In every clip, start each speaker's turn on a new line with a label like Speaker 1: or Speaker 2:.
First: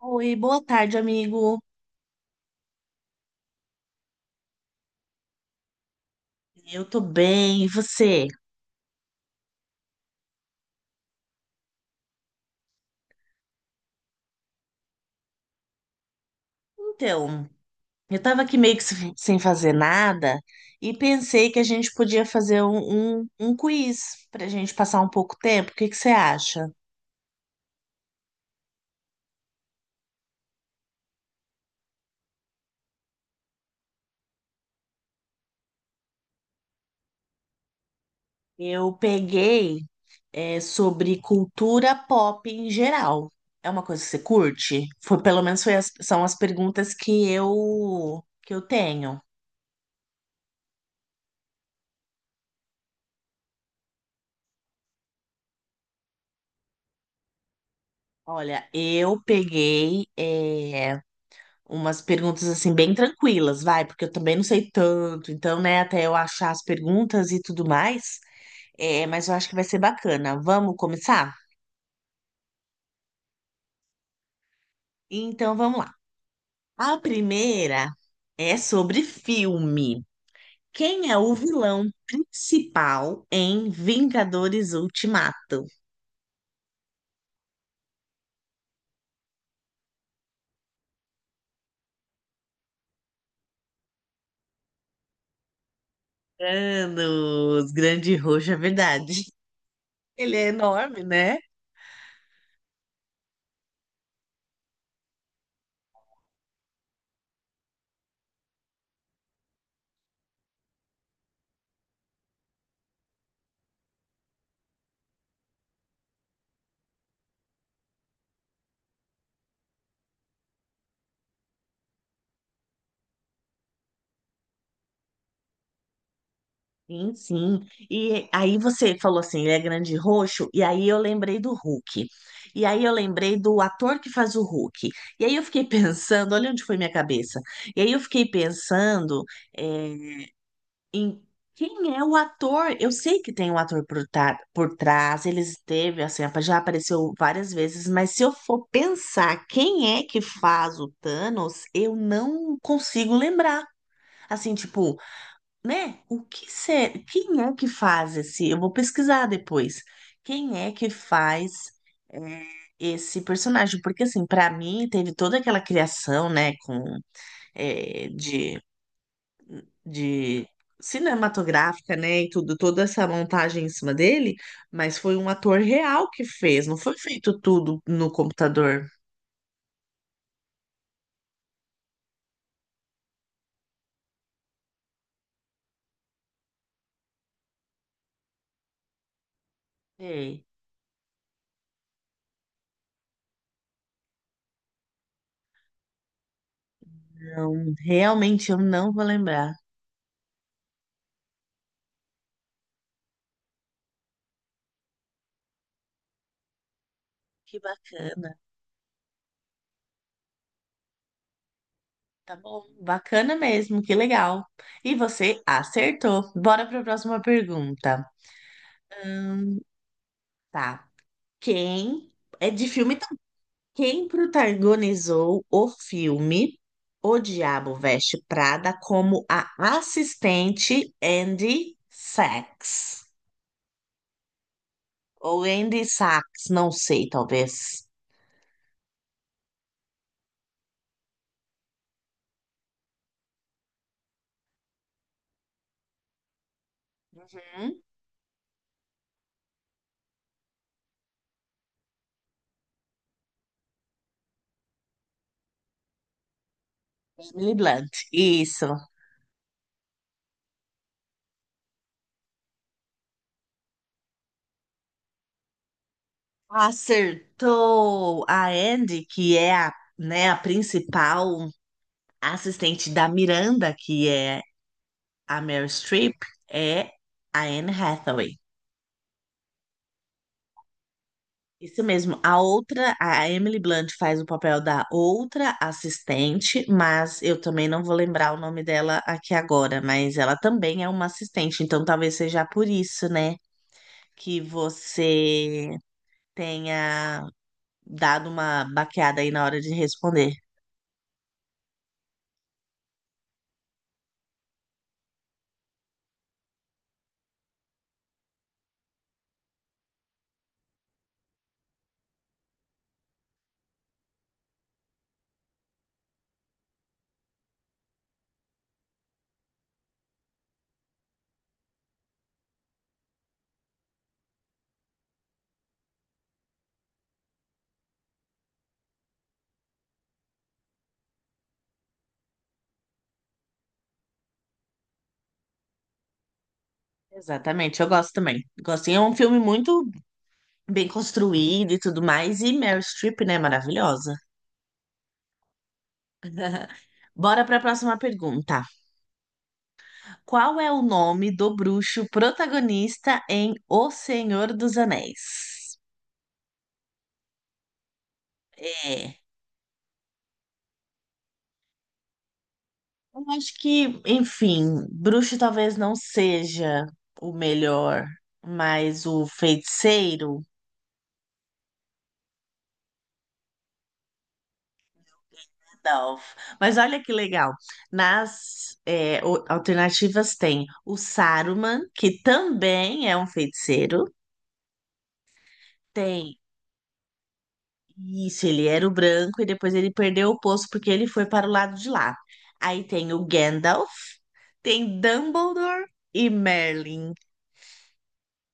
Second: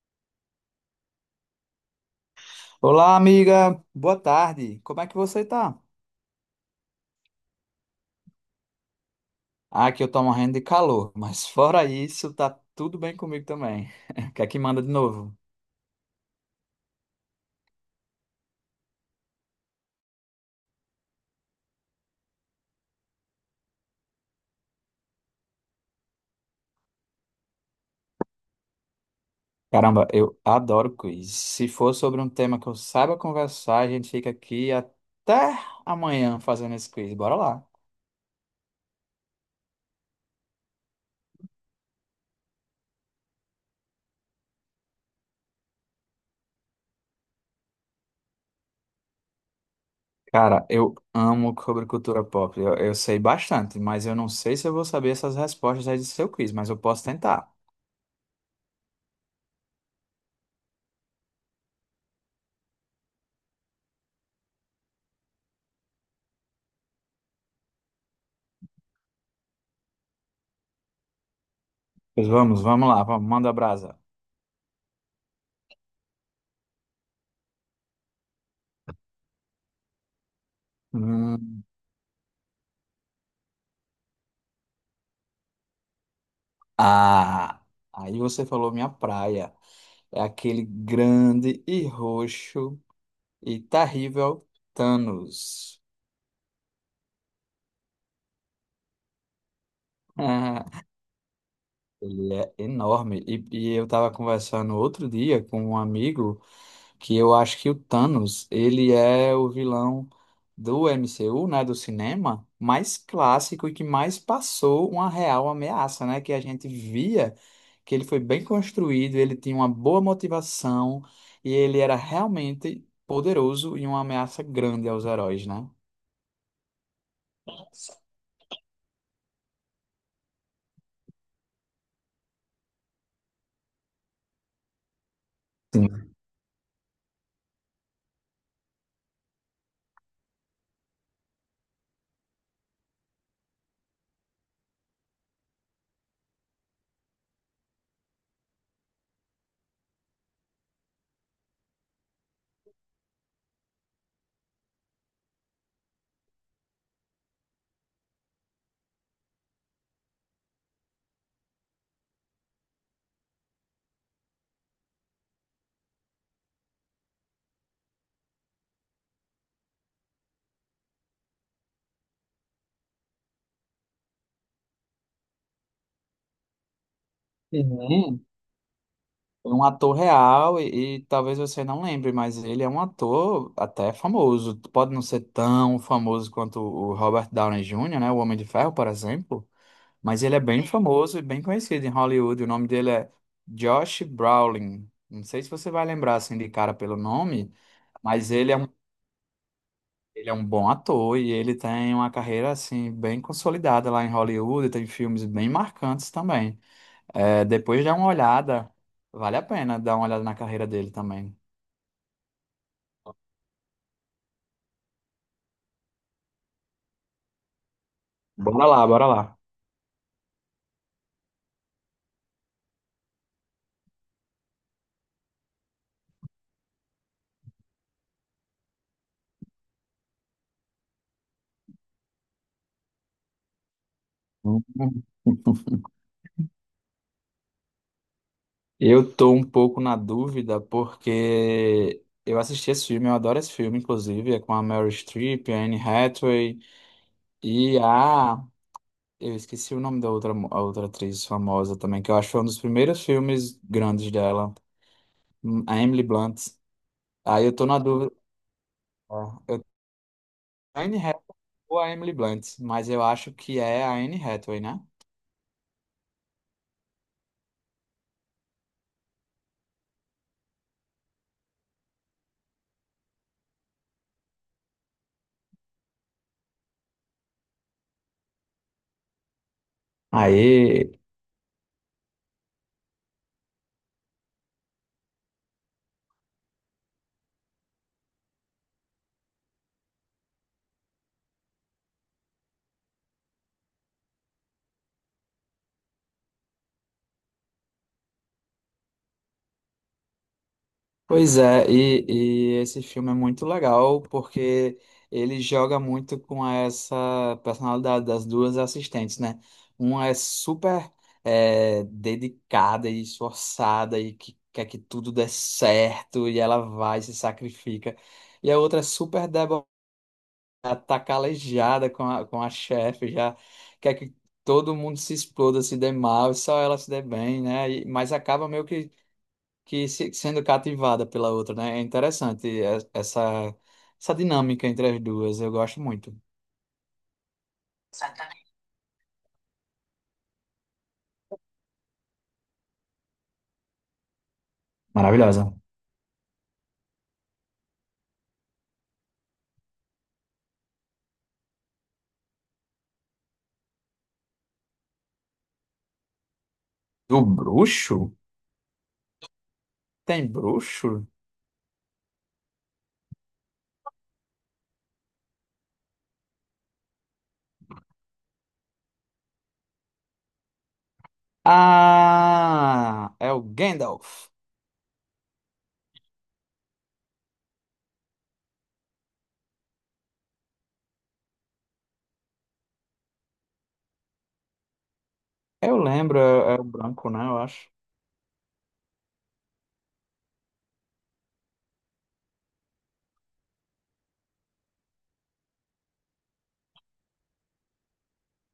Speaker 1: Oi, boa tarde, amigo.
Speaker 2: Olá, amiga. Boa tarde. Como é que você tá?
Speaker 1: Eu tô bem, e você?
Speaker 2: Ah, aqui eu tô morrendo de calor, mas fora isso, tá tudo bem comigo também. O que é que manda de novo?
Speaker 1: Então, eu tava aqui meio que sem fazer nada e pensei que a gente podia fazer um quiz pra gente passar um pouco tempo. O que que você acha?
Speaker 2: Caramba, eu adoro quiz. Se for sobre um tema que eu saiba conversar, a gente fica aqui até amanhã fazendo esse quiz. Bora lá.
Speaker 1: Eu peguei, sobre cultura pop em geral. É uma coisa que você curte? Foi, pelo menos foi são as perguntas que eu tenho.
Speaker 2: Cara, eu amo sobre cultura pop. Eu sei bastante, mas eu não sei se eu vou saber essas respostas aí do seu quiz, mas eu posso tentar.
Speaker 1: Olha, eu peguei umas perguntas assim bem tranquilas, vai, porque eu também não sei tanto, então, né, até eu achar as perguntas e tudo mais, mas eu acho que vai ser bacana. Vamos começar?
Speaker 2: Pois vamos, vamos lá, vamos, manda brasa.
Speaker 1: Então, vamos lá. A primeira é sobre filme. Quem é o
Speaker 2: Hum.
Speaker 1: vilão principal em Vingadores Ultimato?
Speaker 2: Ah, aí você falou minha praia. É aquele grande e roxo e terrível Thanos.
Speaker 1: Thanos, grande roxo, é verdade. Ele é enorme, né?
Speaker 2: Ele é enorme. E eu estava conversando outro dia com um amigo, que eu acho que o Thanos, ele é o vilão do MCU, né, do cinema, mais clássico e que mais passou uma real ameaça, né, que a gente via, que ele foi bem construído, ele tinha uma boa motivação e ele era realmente poderoso e uma ameaça grande aos heróis, né?
Speaker 1: Sim, sim. E aí você falou assim, ele é grande e roxo, e aí eu lembrei do Hulk. E aí eu lembrei do ator que faz o Hulk. E aí eu fiquei
Speaker 2: Sim.
Speaker 1: pensando, olha onde foi minha cabeça. E aí eu fiquei pensando, é, em quem é o ator? Eu sei que tem um ator por trás, ele esteve assim, já apareceu várias vezes, mas se eu for pensar quem é que faz o Thanos, eu não consigo lembrar. Assim, tipo, né? O que ser, quem é que faz esse? Eu vou pesquisar depois. Quem é que faz, é, esse personagem? Porque assim, para mim teve toda aquela criação, né, com é, de cinematográfica, né, e tudo, toda essa montagem em cima dele, mas foi um ator real que fez, não foi feito tudo no
Speaker 2: Sim.
Speaker 1: computador.
Speaker 2: Um ator real e talvez você não lembre, mas ele é um ator até famoso. Pode não ser tão famoso quanto o Robert Downey Jr., né? O Homem de Ferro, por exemplo, mas ele é
Speaker 1: Ei,
Speaker 2: bem famoso e bem conhecido em Hollywood. O nome dele é Josh Brolin. Não sei se você vai lembrar assim de cara pelo nome,
Speaker 1: não,
Speaker 2: mas
Speaker 1: realmente eu não vou lembrar.
Speaker 2: ele é um bom ator e ele tem uma carreira assim bem consolidada lá em Hollywood, tem filmes bem marcantes também. É,
Speaker 1: Que
Speaker 2: depois dá uma
Speaker 1: bacana.
Speaker 2: olhada. Vale a pena dar uma olhada na carreira dele também.
Speaker 1: Tá bom, bacana mesmo, que legal. E você acertou. Bora para a próxima pergunta.
Speaker 2: Bora lá, bora lá.
Speaker 1: Tá. Quem é de filme também? Quem protagonizou o filme O Diabo Veste Prada como a assistente Andy Sachs?
Speaker 2: Hum.
Speaker 1: Ou Andy Sachs, não sei, talvez.
Speaker 2: Eu tô um pouco na dúvida porque eu assisti esse filme, eu adoro esse filme, inclusive, é com a Meryl Streep, a Anne Hathaway
Speaker 1: Hum?
Speaker 2: e a... Eu esqueci o nome da outra, a outra atriz famosa também, que eu acho que foi um dos primeiros filmes grandes dela. A Emily Blunt. Aí eu
Speaker 1: Emily
Speaker 2: tô na
Speaker 1: Blunt,
Speaker 2: dúvida.
Speaker 1: isso.
Speaker 2: Ó, eu... A Anne Hathaway ou a Emily Blunt, mas eu acho que é a Anne Hathaway, né?
Speaker 1: Acertou a Andy, que é a, né, a principal. A assistente da Miranda, que é a Meryl Streep, é a Anne Hathaway.
Speaker 2: Aí...
Speaker 1: Isso mesmo. A outra, a Emily Blunt, faz o papel da outra assistente, mas eu também não vou lembrar o nome dela aqui agora, mas ela também é uma assistente, então talvez seja por isso, né, que você tenha dado uma baqueada aí na hora de responder.
Speaker 2: Pois é, e esse filme é muito legal porque ele joga muito com essa personalidade das duas assistentes, né? Uma é super, dedicada e esforçada e que quer que tudo dê certo e ela vai e se sacrifica. E a outra é super debochada, tá calejada com a chefe, já quer que todo mundo se exploda, se dê mal e só ela se dê bem, né? Mas acaba meio que sendo cativada pela outra, né? É interessante essa, essa dinâmica entre as duas. Eu gosto muito.
Speaker 1: Exatamente, eu gosto também. Gosto, e é um filme muito bem construído e tudo mais. E Meryl Streep, né? Maravilhosa.
Speaker 2: Maravilhosa.
Speaker 1: Bora para a próxima pergunta. Qual é o nome do bruxo protagonista em O Senhor dos Anéis?
Speaker 2: Do bruxo?
Speaker 1: É.
Speaker 2: Tem bruxo?
Speaker 1: Eu acho que, enfim, bruxo talvez não seja o melhor, mas o feiticeiro.
Speaker 2: Ah, é o Gandalf.
Speaker 1: Gandalf. Mas olha que legal. Alternativas tem o Saruman, que também é um feiticeiro.
Speaker 2: Eu lembro, é, é o branco, né? Eu acho.
Speaker 1: Isso, ele era o branco e depois ele perdeu o posto porque ele foi para o lado de lá. Aí tem o Gandalf, tem Dumbledore e Merlin.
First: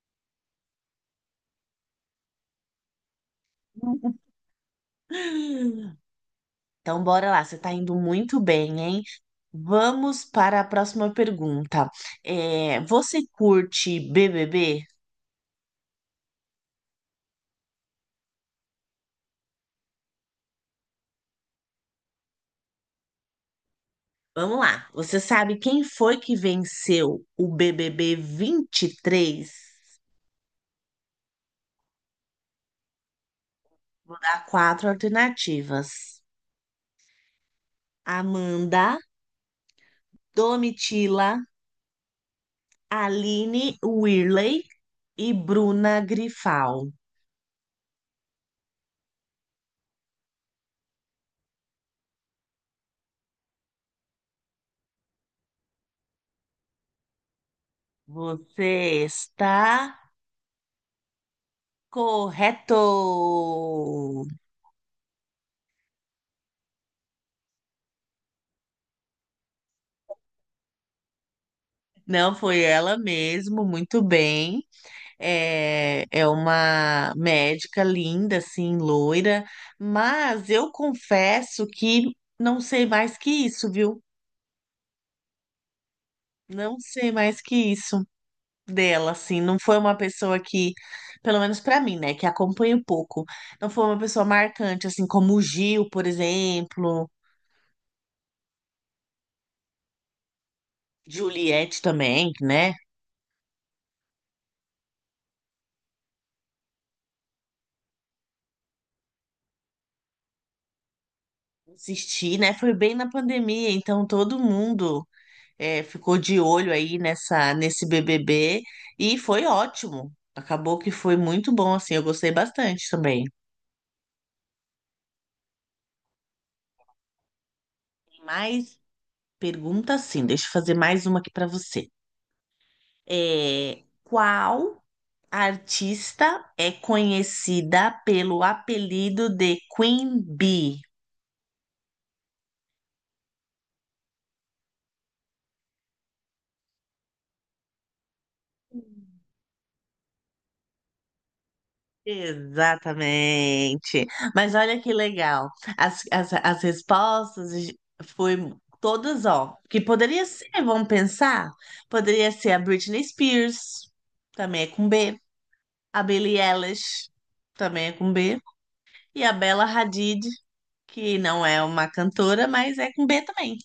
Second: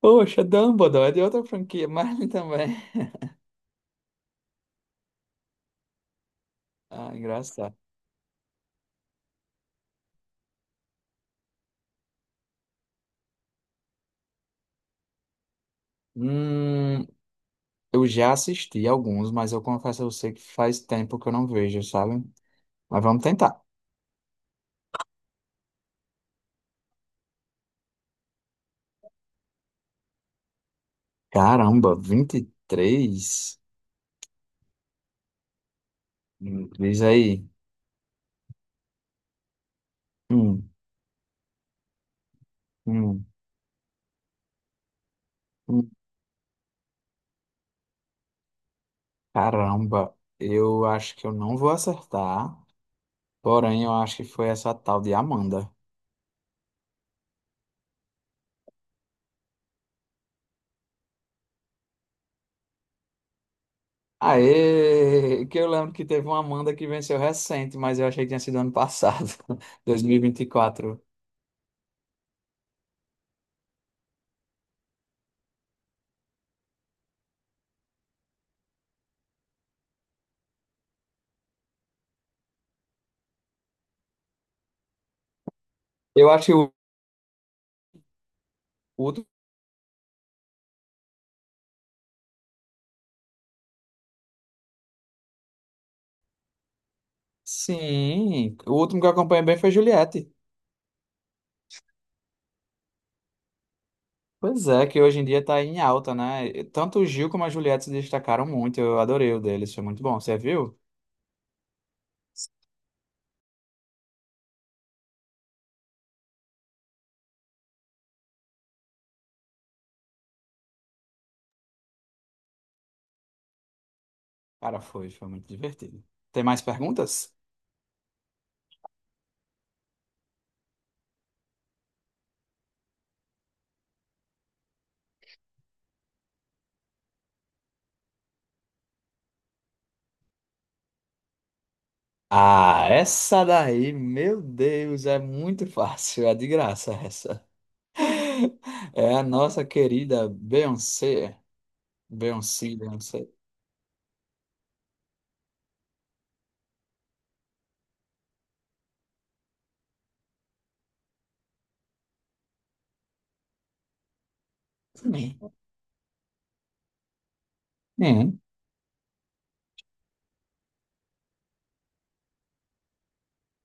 Speaker 2: Poxa, Dumbledore é de outra franquia, mas ele também.
Speaker 1: Então,
Speaker 2: Ah,
Speaker 1: bora lá, você tá
Speaker 2: engraçado.
Speaker 1: indo muito bem, hein? Vamos para a próxima pergunta. É, você curte BBB?
Speaker 2: Hum, eu já assisti alguns, mas eu confesso a você que faz tempo que eu não vejo, sabe? Mas vamos tentar.
Speaker 1: Vamos lá. Você sabe quem foi que venceu o BBB 23?
Speaker 2: Caramba, 23.
Speaker 1: Vou dar quatro alternativas:
Speaker 2: Diz aí.
Speaker 1: Amanda,
Speaker 2: Hum,
Speaker 1: Domitila,
Speaker 2: hum,
Speaker 1: Aline Whirley e
Speaker 2: hum.
Speaker 1: Bruna Grifal.
Speaker 2: Caramba, eu acho que eu não vou acertar. Porém, eu acho que foi essa tal de Amanda.
Speaker 1: Você está correto!
Speaker 2: Aê! Que eu lembro que teve uma Amanda que venceu recente, mas eu achei que tinha sido ano passado, dois mil e vinte e quatro.
Speaker 1: Não foi ela mesmo, muito bem. É, é uma médica linda, assim, loira, mas eu confesso que não sei mais que isso, viu?
Speaker 2: Eu acho que o
Speaker 1: Não sei mais que isso. Dela,
Speaker 2: último.
Speaker 1: assim, não foi uma pessoa que, pelo menos pra mim, né, que acompanho pouco, não foi uma pessoa marcante, assim, como o Gil, por exemplo.
Speaker 2: Sim, o último que eu acompanhei bem foi Juliette.
Speaker 1: Juliette também, né,
Speaker 2: Pois é, que hoje em dia tá em alta, né? Tanto o Gil como a Juliette se destacaram muito. Eu adorei o deles, foi muito bom. Você viu?
Speaker 1: assisti, né, foi bem na pandemia, então todo mundo, ficou de olho aí nessa, nesse BBB, e foi ótimo, acabou que foi muito bom, assim, eu gostei bastante também.
Speaker 2: Cara, foi muito divertido. Tem mais perguntas?
Speaker 1: Tem mais pergunta, sim, deixa eu fazer mais uma aqui pra você. É, qual a artista é conhecida pelo apelido de Queen Bee?
Speaker 2: Ah, essa daí, meu Deus, é muito fácil, é de graça essa. É a nossa querida Beyoncé. Beyoncé, Beyoncé.
Speaker 1: Exatamente. Mas olha que legal. As respostas foi todas, ó. Que poderia ser, vamos pensar? Poderia ser a Britney Spears, também é com B. A Billie Eilish, também é com B.
Speaker 2: Hum.
Speaker 1: E a Bella Hadid, que não é uma cantora, mas é com B também.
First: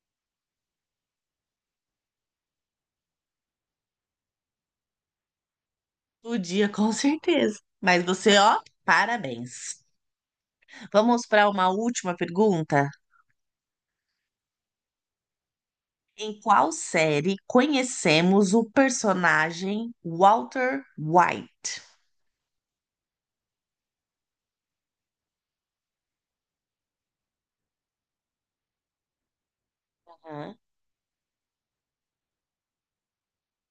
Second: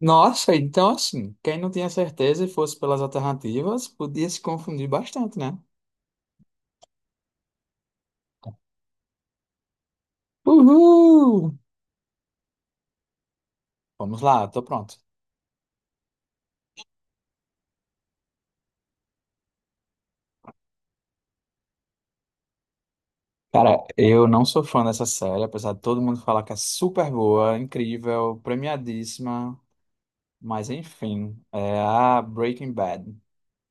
Speaker 2: Nossa, então assim, quem não tinha certeza e fosse pelas alternativas, podia se confundir bastante, né?
Speaker 1: O dia, com certeza. Mas você, ó, parabéns. Vamos
Speaker 2: Uhul!
Speaker 1: para uma última pergunta.
Speaker 2: Vamos lá, tô pronto.
Speaker 1: Em qual série conhecemos o personagem Walter White?
Speaker 2: Cara, eu não sou fã dessa série, apesar de todo mundo falar que é super boa, incrível, premiadíssima.
Speaker 1: Aham.
Speaker 2: Mas enfim, é a Breaking Bad.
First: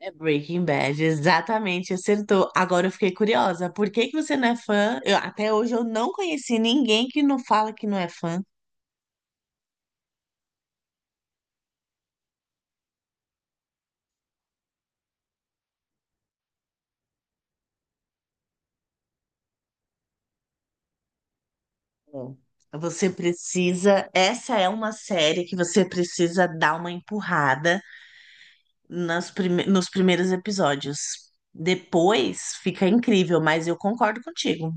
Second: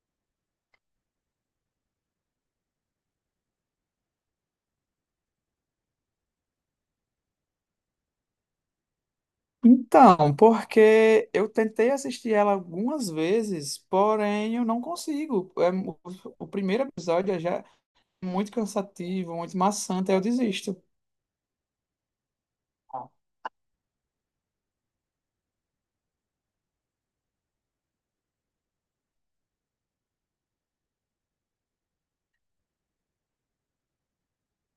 Speaker 1: É Breaking Bad, exatamente, acertou. Agora eu fiquei curiosa, por que que você não é fã? Eu- até hoje eu não conheci ninguém que não fala que não é fã.
Speaker 2: Então, porque eu tentei assistir ela algumas vezes, porém eu não consigo. É, o primeiro episódio é já muito cansativo, muito maçante, aí eu desisto.
Speaker 1: É. Você precisa, essa é uma série que você precisa dar uma empurrada nas nos primeiros episódios. Depois fica incrível, mas eu concordo contigo.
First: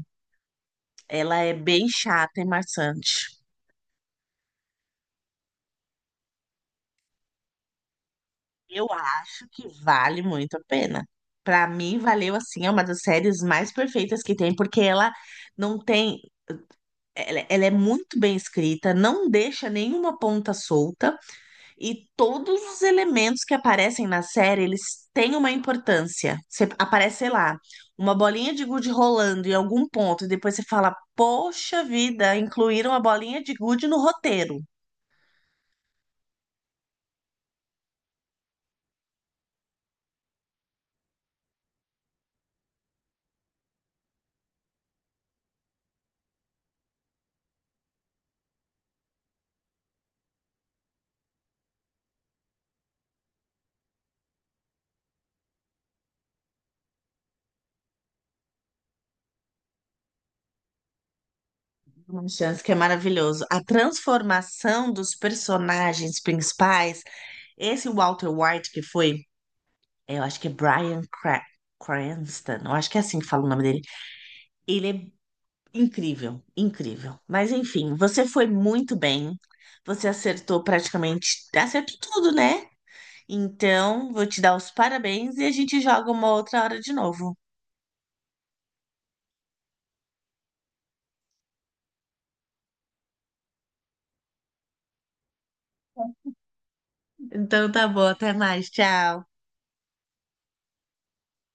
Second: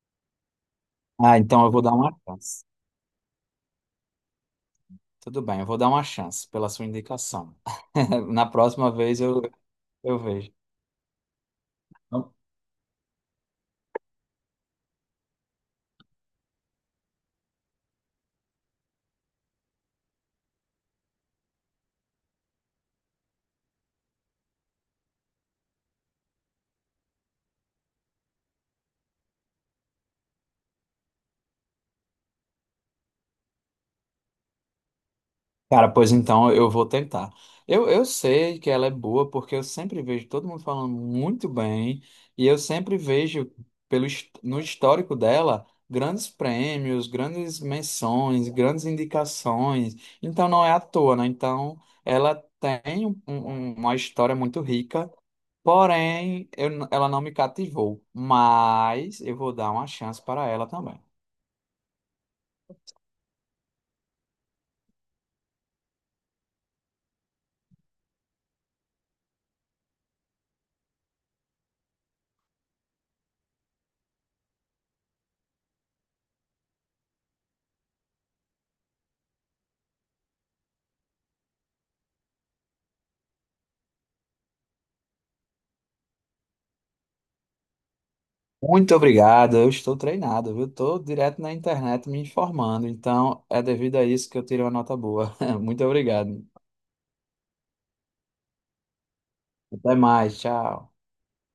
Speaker 1: Ela
Speaker 2: Ah,
Speaker 1: é
Speaker 2: então eu vou
Speaker 1: bem
Speaker 2: dar uma
Speaker 1: chata e
Speaker 2: chance.
Speaker 1: maçante.
Speaker 2: Tudo bem, eu vou dar uma chance pela sua indicação. Na
Speaker 1: Eu
Speaker 2: próxima vez
Speaker 1: acho que
Speaker 2: eu
Speaker 1: vale
Speaker 2: vejo.
Speaker 1: muito a pena. Pra mim, valeu assim, é uma das séries mais perfeitas que tem, porque ela não tem. Ela é muito bem escrita, não deixa nenhuma ponta solta, e todos os elementos que aparecem na série, eles têm uma importância. Você aparece, sei lá, uma bolinha de gude rolando em algum ponto, e depois você fala, poxa vida, incluíram a bolinha de gude no roteiro.
Speaker 2: Cara, pois então eu vou tentar. Eu sei que ela é boa porque eu sempre vejo todo mundo falando muito bem e eu sempre vejo no histórico dela grandes prêmios, grandes menções, grandes indicações. Então não é à toa, né? Então ela tem uma história muito rica, porém ela não me cativou. Mas eu vou dar uma chance para ela também.
Speaker 1: Uma chance que é maravilhoso. A transformação dos personagens principais, esse Walter White que foi, eu acho que é Bryan Cranston, eu acho que é assim que fala o nome dele. Ele é incrível, incrível. Mas enfim, você foi muito bem. Você acertou praticamente, acertou tudo, né? Então, vou te dar os parabéns e a gente joga uma outra hora de novo.
Speaker 2: Muito obrigado, eu estou treinado, viu? Estou direto na internet me informando, então é devido a isso que eu tirei uma nota boa. Muito obrigado.
Speaker 1: Então tá bom, até mais, tchau.
Speaker 2: Até mais, tchau.